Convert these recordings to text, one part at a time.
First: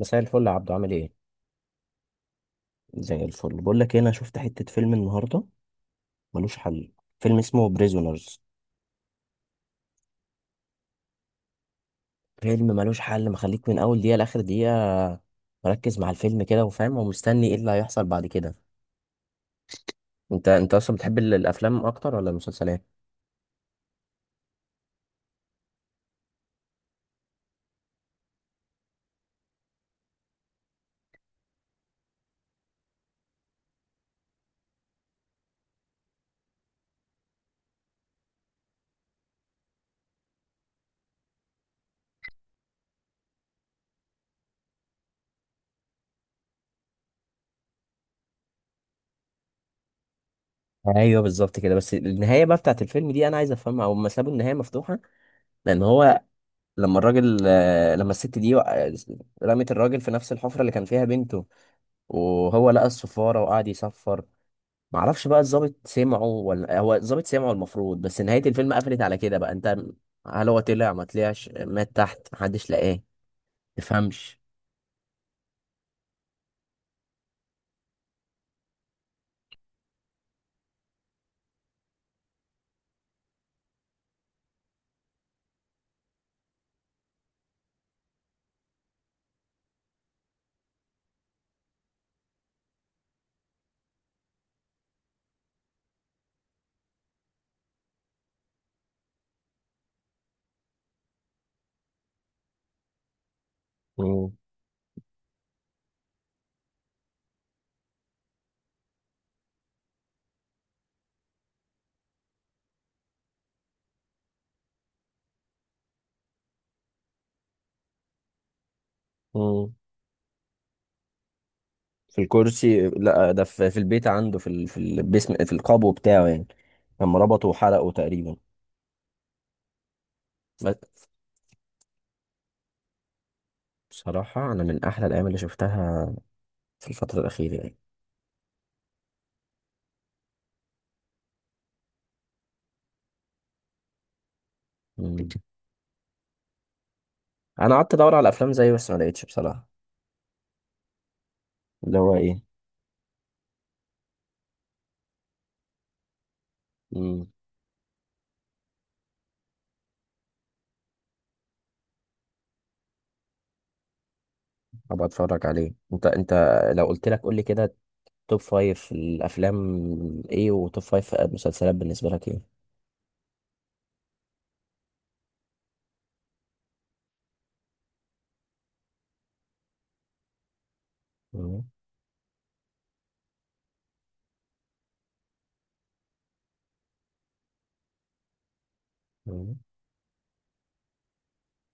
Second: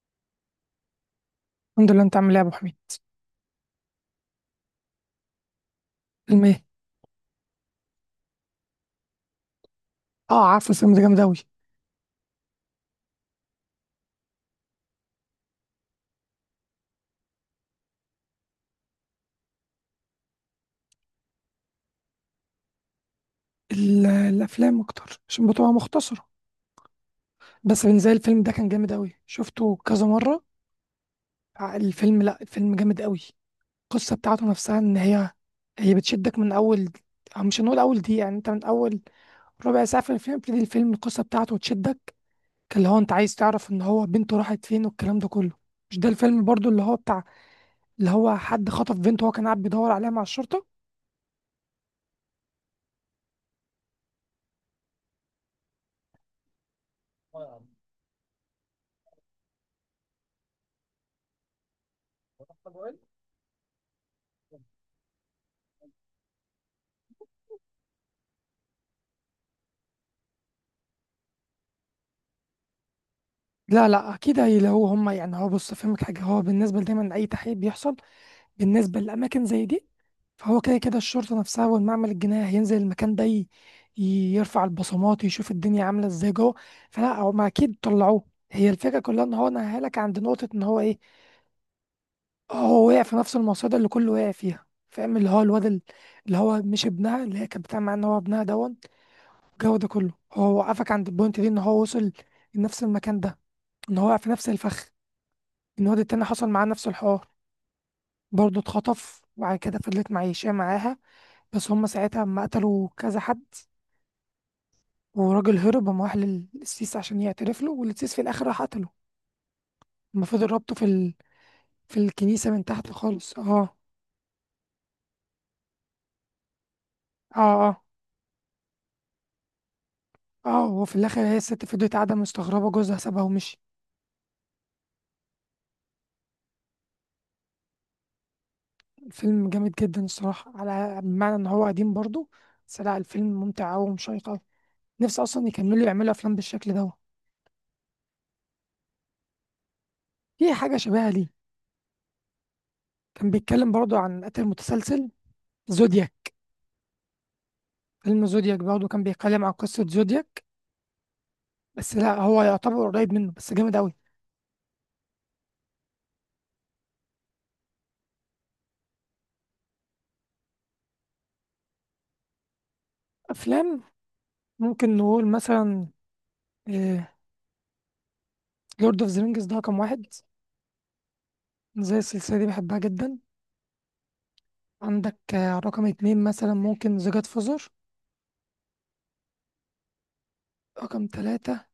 مساء الفل يا عبدو، عامل ايه؟ الحمد لله، انت عامل ايه يا ابو حميد؟ زي الفل. بقول لك إيه، انا شفت حتة فيلم النهاردة، فيلم ملوش ايه؟ حل. فيلم اسمه بريزونرز. اه، عارفه الفيلم ده جامد اوي. فيلم ملوش حل، مخليك من اول دقيقة لاخر دقيقة، مركز مع الفيلم كده وفاهم ومستني ايه اللي هيحصل بعد كده. انت اصلا بتحب الافلام اكتر ولا المسلسلات؟ الافلام اكتر عشان بتبقى مختصره. بس بالنسبه لي الفيلم ده كان جامد اوي، شفته كذا مره. الفيلم، لا الفيلم جامد اوي. القصه بتاعته نفسها ان هي بتشدك من اول، أو مش هنقول اول دقيقه، يعني انت من اول ربع ساعه في الفيلم بتبتدي الفيلم القصه بتاعته تشدك. اللي هو انت عايز تعرف ان هو بنته راحت فين والكلام ده كله. مش ده الفيلم برضو اللي هو بتاع، اللي هو حد خطف بنته وهو كان قاعد بيدور عليها مع الشرطه. ايوه بالظبط كده، بس النهايه بقى بتاعت الفيلم دي انا عايز افهمها، او ما سابوا النهايه مفتوحه، لان هو لما الراجل لما الست دي رمت الراجل في نفس الحفره اللي كان فيها بنته، وهو لقى الصفاره وقعد يصفر. معرفش بقى الضابط سمعه ولا هو الضابط سمعه المفروض، بس نهاية الفيلم قفلت على كده. بقى انت، هل هو طلع ما طلعش، مات تحت، محدش لقاه؟ لا لا، تفهمش. اكيد هي لو هم، يعني هو بص فهمك حاجه، هو بالنسبه دايما لاي تحقيق بيحصل بالنسبه لاماكن زي دي، فهو كده كده الشرطه نفسها والمعمل الجنائي هينزل المكان ده، يرفع البصمات يشوف الدنيا عامله ازاي جوه. فلا هم اكيد طلعوه. هي الفكره كلها ان هو نهى لك عند نقطه ان هو ايه، هو وقع في نفس المصيده اللي كله وقع فيها، فاهم؟ اللي هو الواد اللي هو مش ابنها، اللي هي كانت بتعمل معاه ان هو ابنها دون. الجو ده كله هو وقفك عند البوينت دي ان هو وصل لنفس المكان ده، ان هو وقع في مم. نفس الفخ. الواد التاني حصل معاه نفس الحوار، برضه اتخطف وبعد كده فضلت معيشاه معاها. بس هم ساعتها اما قتلوا كذا حد، وراجل هرب قام راح للسيس عشان يعترف له، والسيس في الاخر راح قتله. مم. اما فضل ربطه في ال... في في الكنيسة من الكرسي؟ تحت لا، خالص ده في, اه. البيت عنده، في في البسم، في القبو بتاعه يعني، لما اه ربطه اه وحرقه تقريبا. اه، وفي بس الاخر هي الست فضلت قاعدة مستغربة جوزها سابها ومشي. بصراحة أنا من أحلى الأيام اللي شفتها في الفترة الأخيرة يعني. الفيلم جامد جدا الصراحة، على بمعنى ان هو قديم برضه. بس لا، الفيلم ممتع أوي ومشيق أوي. مم. نفسي اصلا يكملوا يعملوا افلام بالشكل ده. أنا قعدت أدور على أفلام زيه بس ما لقيتش بصراحة. في حاجة شبيهة ليه، اللي هو ايه؟ كان بيتكلم برضه عن قتل متسلسل، زودياك. مم. فيلم زودياك برضه كان بيتكلم عن قصة زودياك. بس لا، هو يعتبر قريب منه بس جامد أوي. أبقى أتفرج عليه. أنت لو قلت لك قول لي كده، توب فايف الافلام ايه، وتوب فايف مسلسلات بالنسبه لك ايه؟ أفلام، ممكن نقول مثلا لورد اوف ذا رينجز، ده رقم واحد. مم. زي السلسلة دي بحبها جدا. عندك رقم اتنين مثلا ممكن ذا جاد فوزر. مم. رقم تلاتة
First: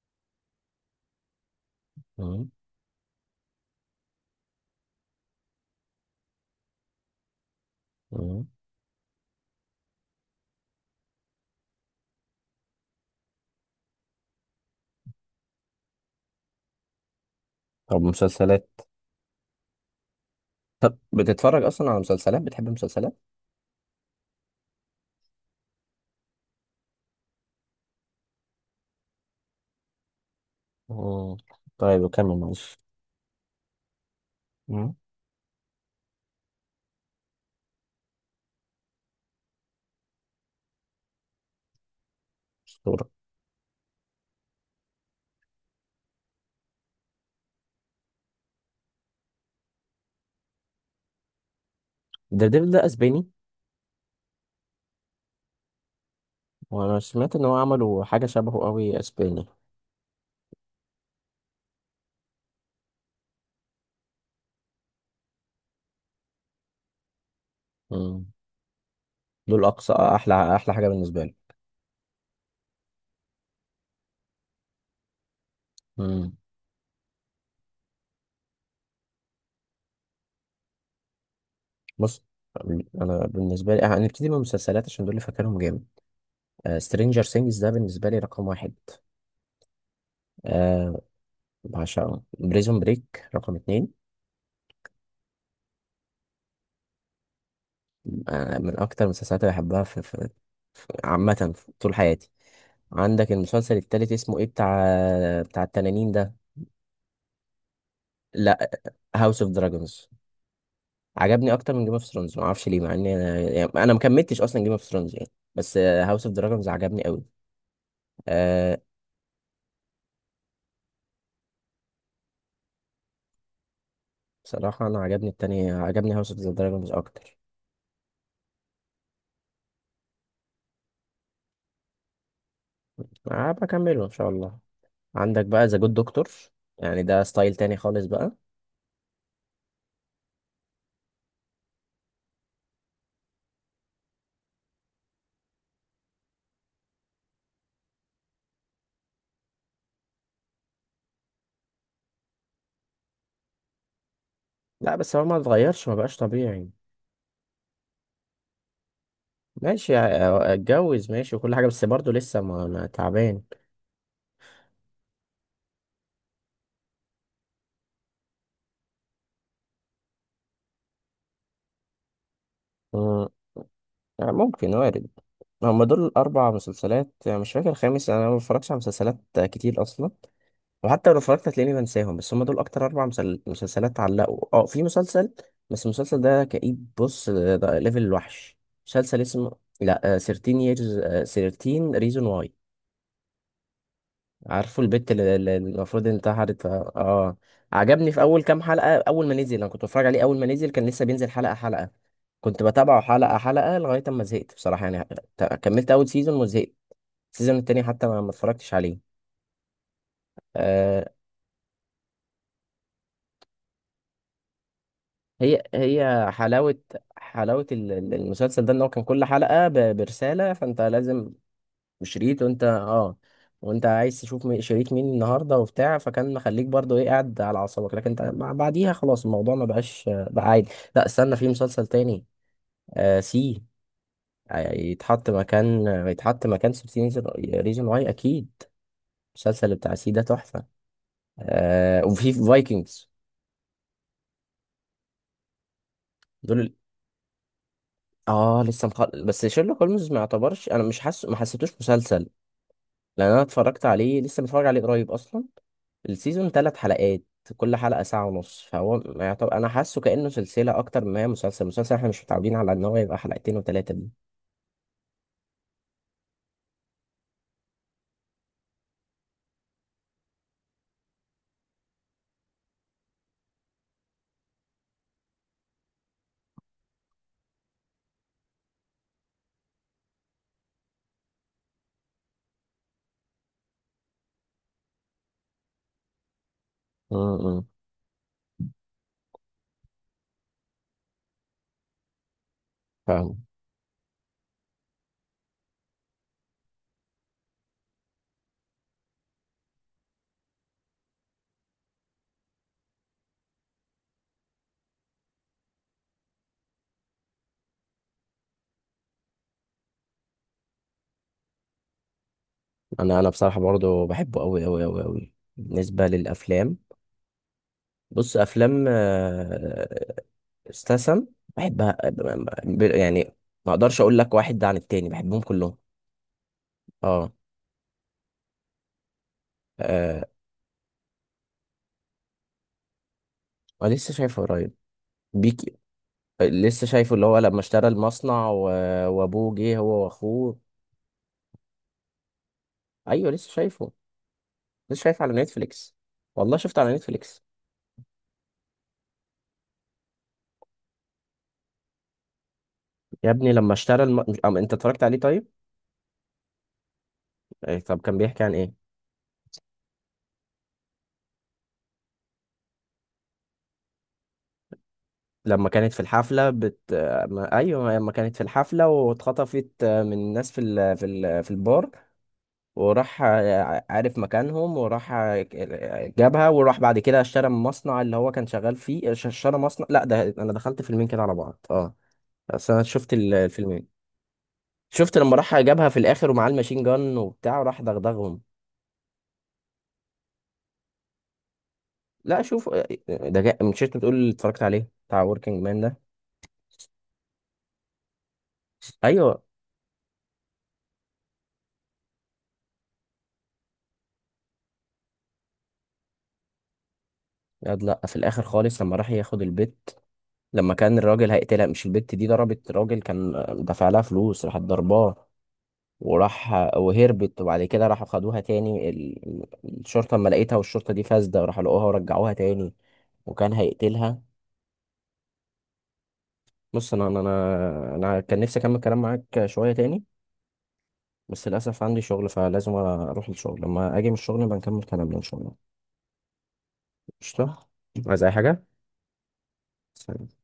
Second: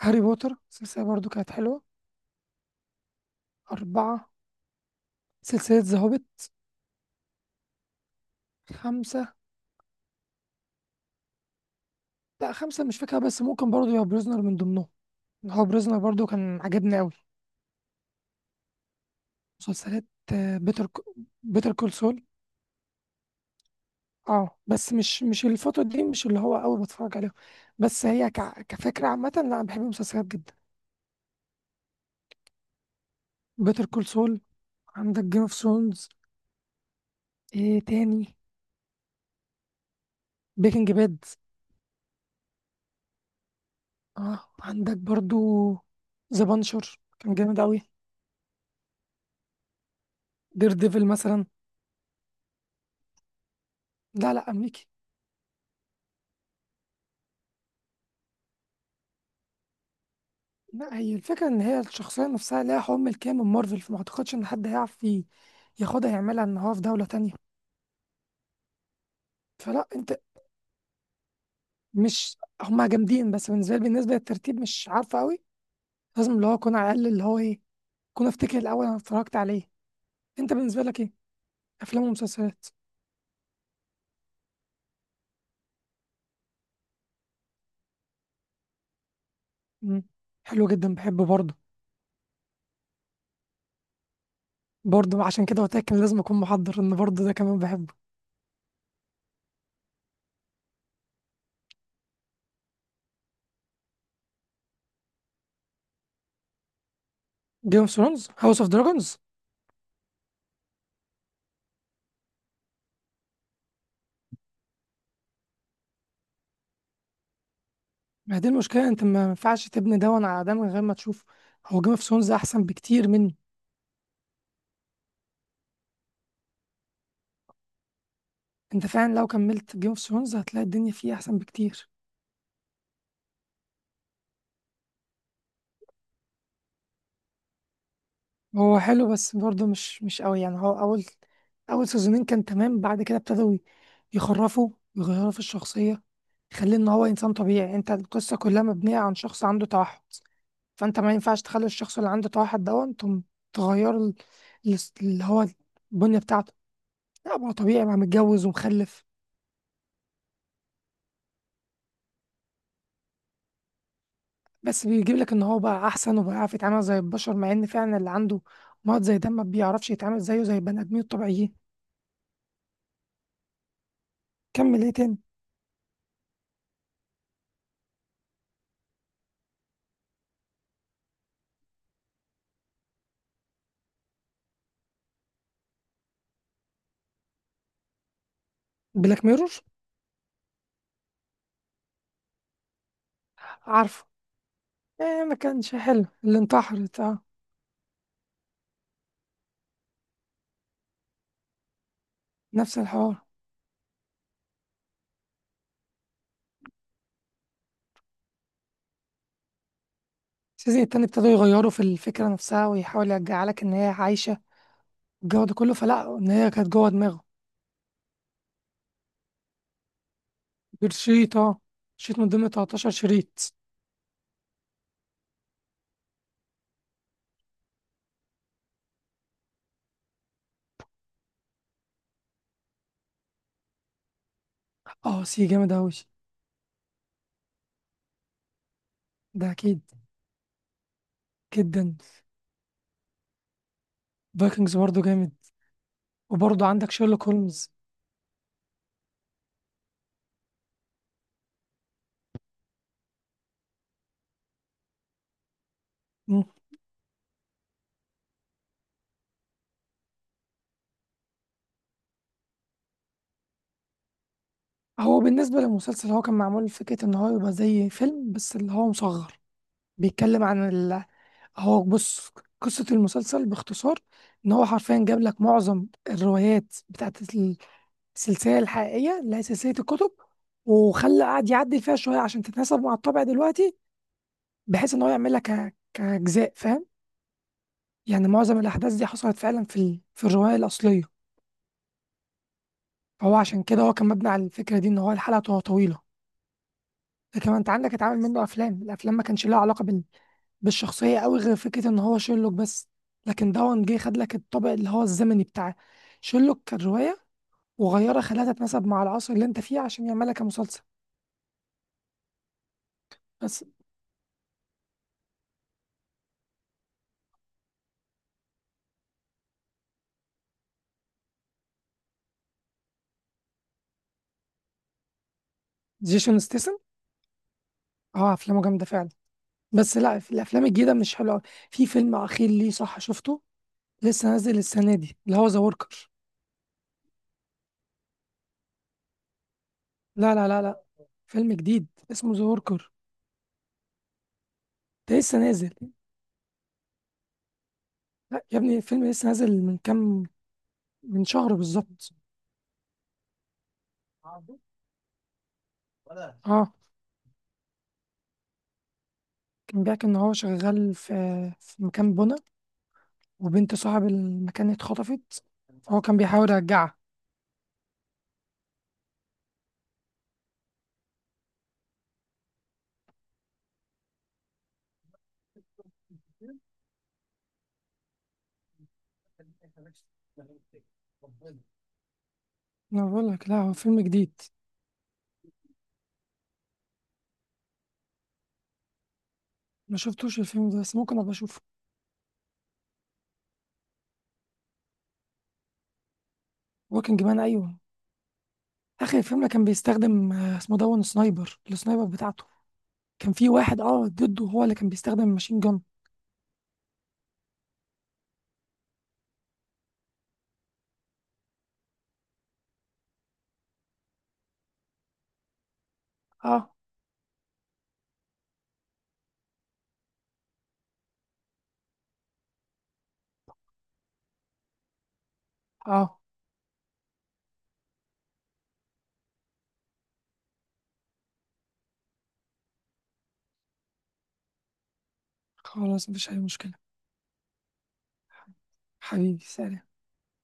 هاري بوتر السلسلة برضه كانت حلوة. مم. أربعة، سلسلة ذا هوبيت. مم. خمسة، لا خمسة مش فاكرة، بس ممكن برضه يبقى بريزنر من ضمنهم. هو بريزنر برضه كان عجبني أوي. طب مسلسلات؟ مسلسلات، بيتر، طب بتتفرج بيتر اصلا كول على سول. مسلسلات؟ بتحب مسلسلات؟ اه بس مش الفترة دي، مش اللي هو أوي بتفرج عليها. بس هي ك... كفكرة عامة، لا أنا بحب المسلسلات جدا. مم. طيب وكمل معلش. بيتر كول سول. مم. عندك جيم اوف ثرونز. ايه تاني؟ بريكنج باد. اسطوره. اه عندك برضو ذا بانشر كان جامد أوي. دير ديفل مثلا. ديفل ده اسباني؟ لا لا، أمريكي. وانا سمعت ان هو عملوا حاجه شبهه قوي اسباني. لا هي الفكرة إن هي الشخصية نفسها ليها حكم الكيان من مارفل، فما أعتقدش إن حد هيعرف ياخدها يعملها إن هو في دولة تانية. مم. دول فلا اقصى أنت، احلى احلى حاجه بالنسبه لي. مش هما جامدين بس بالنسبة لي، بالنسبة للترتيب مش عارفة أوي. لازم مم. اللي هو اكون على الاقل اللي هو ايه، اكون افتكر الاول انا اتفرجت على ايه. انت بالنسبه لك ايه؟ افلام بص، ومسلسلات. انا بالنسبه لي هنبتدي من المسلسلات عشان دول اللي فاكرهم جامد. سترينجر سينجز ده بالنسبه لي رقم واحد. امم، حلو جدا آه، بحبه برضه. بعشقه. بريزون بريك رقم اتنين. برضه عشان كده قلت لك إن لازم اكون محضر ان برضه ده كمان بحبه. من أكتر المسلسلات اللي بحبها عامة في طول حياتي. عندك المسلسل التالت اسمه ايه، بتاع التنانين ده؟ جيم اوف ثرونز، هاوس لا، اوف دراجونز. هاوس اوف دراجونز عجبني أكتر من جيم اوف ثرونز، معرفش ليه، مع إني أنا يعني أنا مكملتش أصلا جيم اوف ثرونز يعني، بس هاوس اوف دراجونز عجبني أوي. ما هي دي أه، المشكله، انت ما ينفعش تبني ده على ده من غير ما تشوف. هو جيم اوف ثرونز احسن بكتير منه. بصراحة أنا عجبني التاني، عجبني هاوس اوف دراجونز أكتر. انت فعلا لو كملت جيم اوف ثرونز هتلاقي الدنيا فيه احسن بكتير. أه، بكمله إن شاء الله. عندك بقى ذا جود دكتور، يعني ده ستايل تاني خالص بقى. هو حلو بس برضه مش قوي، يعني هو اول، اول سيزونين كان تمام، بعد كده ابتدوا يخرفوا ويغيروا في الشخصيه. يخليه ان هو انسان طبيعي، انت القصه كلها مبنيه عن شخص عنده توحد، فانت ما ينفعش تخلي الشخص اللي عنده توحد ده انتم تغيروا لا بس هو اللي ما هو اتغيرش، ما بقاش البنيه بتاعته. طبيعي. لا ما هو طبيعي بقى متجوز ومخلف. ماشي اتجوز، ماشي، وكل حاجة، بس برضه لسه ما تعبان. بس بيجيب لك ان هو بقى احسن وبقى يعرف يتعامل زي البشر، مع ان فعلا اللي عنده مرض زي ده ما بيعرفش يتعامل زيه زي البني ادمين الطبيعيين. مم. يعني ممكن، كمل، ايه وارد. تاني؟ هما دول الأربع مسلسلات، يعني مش فاكر الخامس. أنا ما بتفرجش على مسلسلات كتير أصلا، وحتى لو اتفرجت هتلاقيني بنساهم. بس هما دول أكتر أربع مسلسلات علقوا. في مسلسل، بس المسلسل ده كئيب، بص، ده ليفل الوحش. مسلسل بلاك ميرور، اسمه لا، 13 years، 13 reason why. عارفه. عارفه البت إيه ما اللي كانش حلو المفروض اللي انتحرت، اه انتحرت اه. آه. عجبني في اول كام حلقه، اول ما نزل انا كنت بتفرج عليه، اول ما نزل كان لسه بينزل حلقه حلقه، كنت نفس بتابعه الحوار. حلقه حلقه لغايه اما زهقت بصراحه يعني. كملت اول سيزون وزهقت، السيزون التاني حتى ما اتفرجتش عليه. السيزون آه. التاني ابتدوا يغيروا في الفكرة نفسها ويحاول يرجع لك إن هي عايشة الجو ده هي كله، فلا هي إن هي كانت حلاوه، جوه دماغه. حلاوه المسلسل ده ان هو كان كل حلقه برساله، فانت لازم. بالشريط اه، شريط من وشريط، ضمن وانت 13 اه، شريط. وانت عايز تشوف شريط مين النهارده وبتاع، فكان مخليك برضو ايه، قاعد على اعصابك. لكن انت بعديها خلاص الموضوع ما بقاش بقى عادي. لا استنى، في مسلسل تاني، آه سي. اه سي جامد أوي، يتحط مكان 16 ريزون واي اكيد. ده المسلسل أكيد. بتاع سي ده تحفه. جدا، آه، وفي فايكنجز. فايكنجز برضه جامد. دول وبرضه ال- عندك شيرلوك هولمز. اه لسه بس شيرلوك هولمز ما يعتبرش، انا مش حاسه، ما حسيتوش مسلسل، لان انا اتفرجت عليه لسه، متفرج عليه قريب اصلا. مم. السيزون ثلاث حلقات، كل حلقة ساعة ونص، فهو يعتبر أنا حاسه كأنه سلسلة أكتر ما هي مسلسل. مسلسل إحنا مش متعودين على إن هو يبقى حلقتين وتلاتة دي. هو بالنسبة للمسلسل، هو كان معمول فكرة إن هو يبقى زي فيلم بس اللي هو مصغر. بيتكلم عن، هو بص، قصة المسلسل باختصار إن هو حرفيا جاب لك معظم الروايات بتاعت السلسلة الحقيقية اللي هي سلسلة الكتب، وخلى قعد يعدل فيها شوية عشان تتناسب مع الطبع دلوقتي، بحيث إن هو يعملها كأجزاء، فاهم؟ امم، يعني معظم الأحداث دي حصلت فعلا في ال... في الرواية الأصلية. فهو فاهم. عشان كده هو كان مبني على الفكرة دي إن هو الحلقة تبقى طويلة. لكن انت عندك اتعمل منه افلام، الافلام ما كانش لها علاقه بال... بالشخصيه قوي غير فكره ان هو شيرلوك بس. لكن دون جه خد لك الطابع اللي هو الزمني بتاع شيرلوك كروايه، وغيرها خلاها تتناسب مع العصر اللي انت فيه عشان يعملها كمسلسل. أنا بصراحة بس برضه بحبه أوي أوي أوي أوي، بالنسبة للأفلام. بص، أفلام استسم، بحبها، يعني ما أقدرش أقول لك واحد ده عن التاني، بحبهم كلهم. جيسون ستيسن، أه. اه افلامه جامده فعلا. بس لا، آه، في الافلام الجديده مش حلوه أوي. في فيلم اخير ليه صح، شفته؟ أنا لسه لسه شايفه نازل قريب. السنه دي اللي هو ذا بيك وركر. لسه شايفه، اللي هو لما اشترى المصنع وابوه جه هو لا لا واخوه. لا لا، فيلم جديد اسمه ذا وركر، ايوه لسه شايفه، لسه ده شايفه على لسه نازل. نتفليكس. والله شفته على نتفليكس. لا يا ابني الفيلم لسه نازل من كام، من شهر بالظبط. يا ابني لما اشترى الم... مش- أم... انت اتفرجت عليه طيب؟ اه. إيه، طب كان بيحكي عن ايه؟ كان بيحكي إن هو شغال في مكان بنا، وبنت صاحب المكان اتخطفت، لما كانت في فهو كان الحفله بيحاول يرجعها. ما... ايوه لما كانت في الحفله واتخطفت من الناس في البار، وراح عارف مكانهم، وراح جابها، وراح بعد كده اشترى من المصنع اللي هو كان شغال فيه، اشترى مصنع. لا ده انا دخلت فيلمين كده على بعض، اه، اصل انا أنا شفت بقول لك لا، هو الفيلمين. فيلم جديد. شفت لما راح جابها في الاخر ومعاه الماشين جان وبتاع، وراح دغدغهم. ما شفتوش الفيلم ده، بس ممكن أبقى أشوفه. لا شوف، ده جاء من شركة، بتقول اتفرجت عليه بتاع وركينج مان ده. وركينج مان أيوه. آخر ايوه. فيلم كان بيستخدم اسمه دون سنايبر، السنايبر بتاعته. كان في واحد أه ضده هو اللي كان بيستخدم ماشين جون. لا لا، في الاخر خالص لما راح ياخد البت، لما كان الراجل هيقتلها، مش البت دي ضربت راجل كان دافع لها فلوس، راحت ضرباه، وراح أه. وهربت، وبعد كده راحوا خدوها تاني الشرطة اما لقيتها، والشرطة دي فاسدة، راحوا لقوها ورجعوها تاني وكان هيقتلها. أه. بص، انا أنا كان نفسي اكمل كلام معاك شوية تاني، بس للأسف عندي شغل، فلازم أروح الشغل، لما أجي من الشغل بنكمل كلامنا إن شاء الله. خلاص، مفيش أي مشكلة. قشطة. عايز اي حاجه؟ حبيبي سلام. سلام.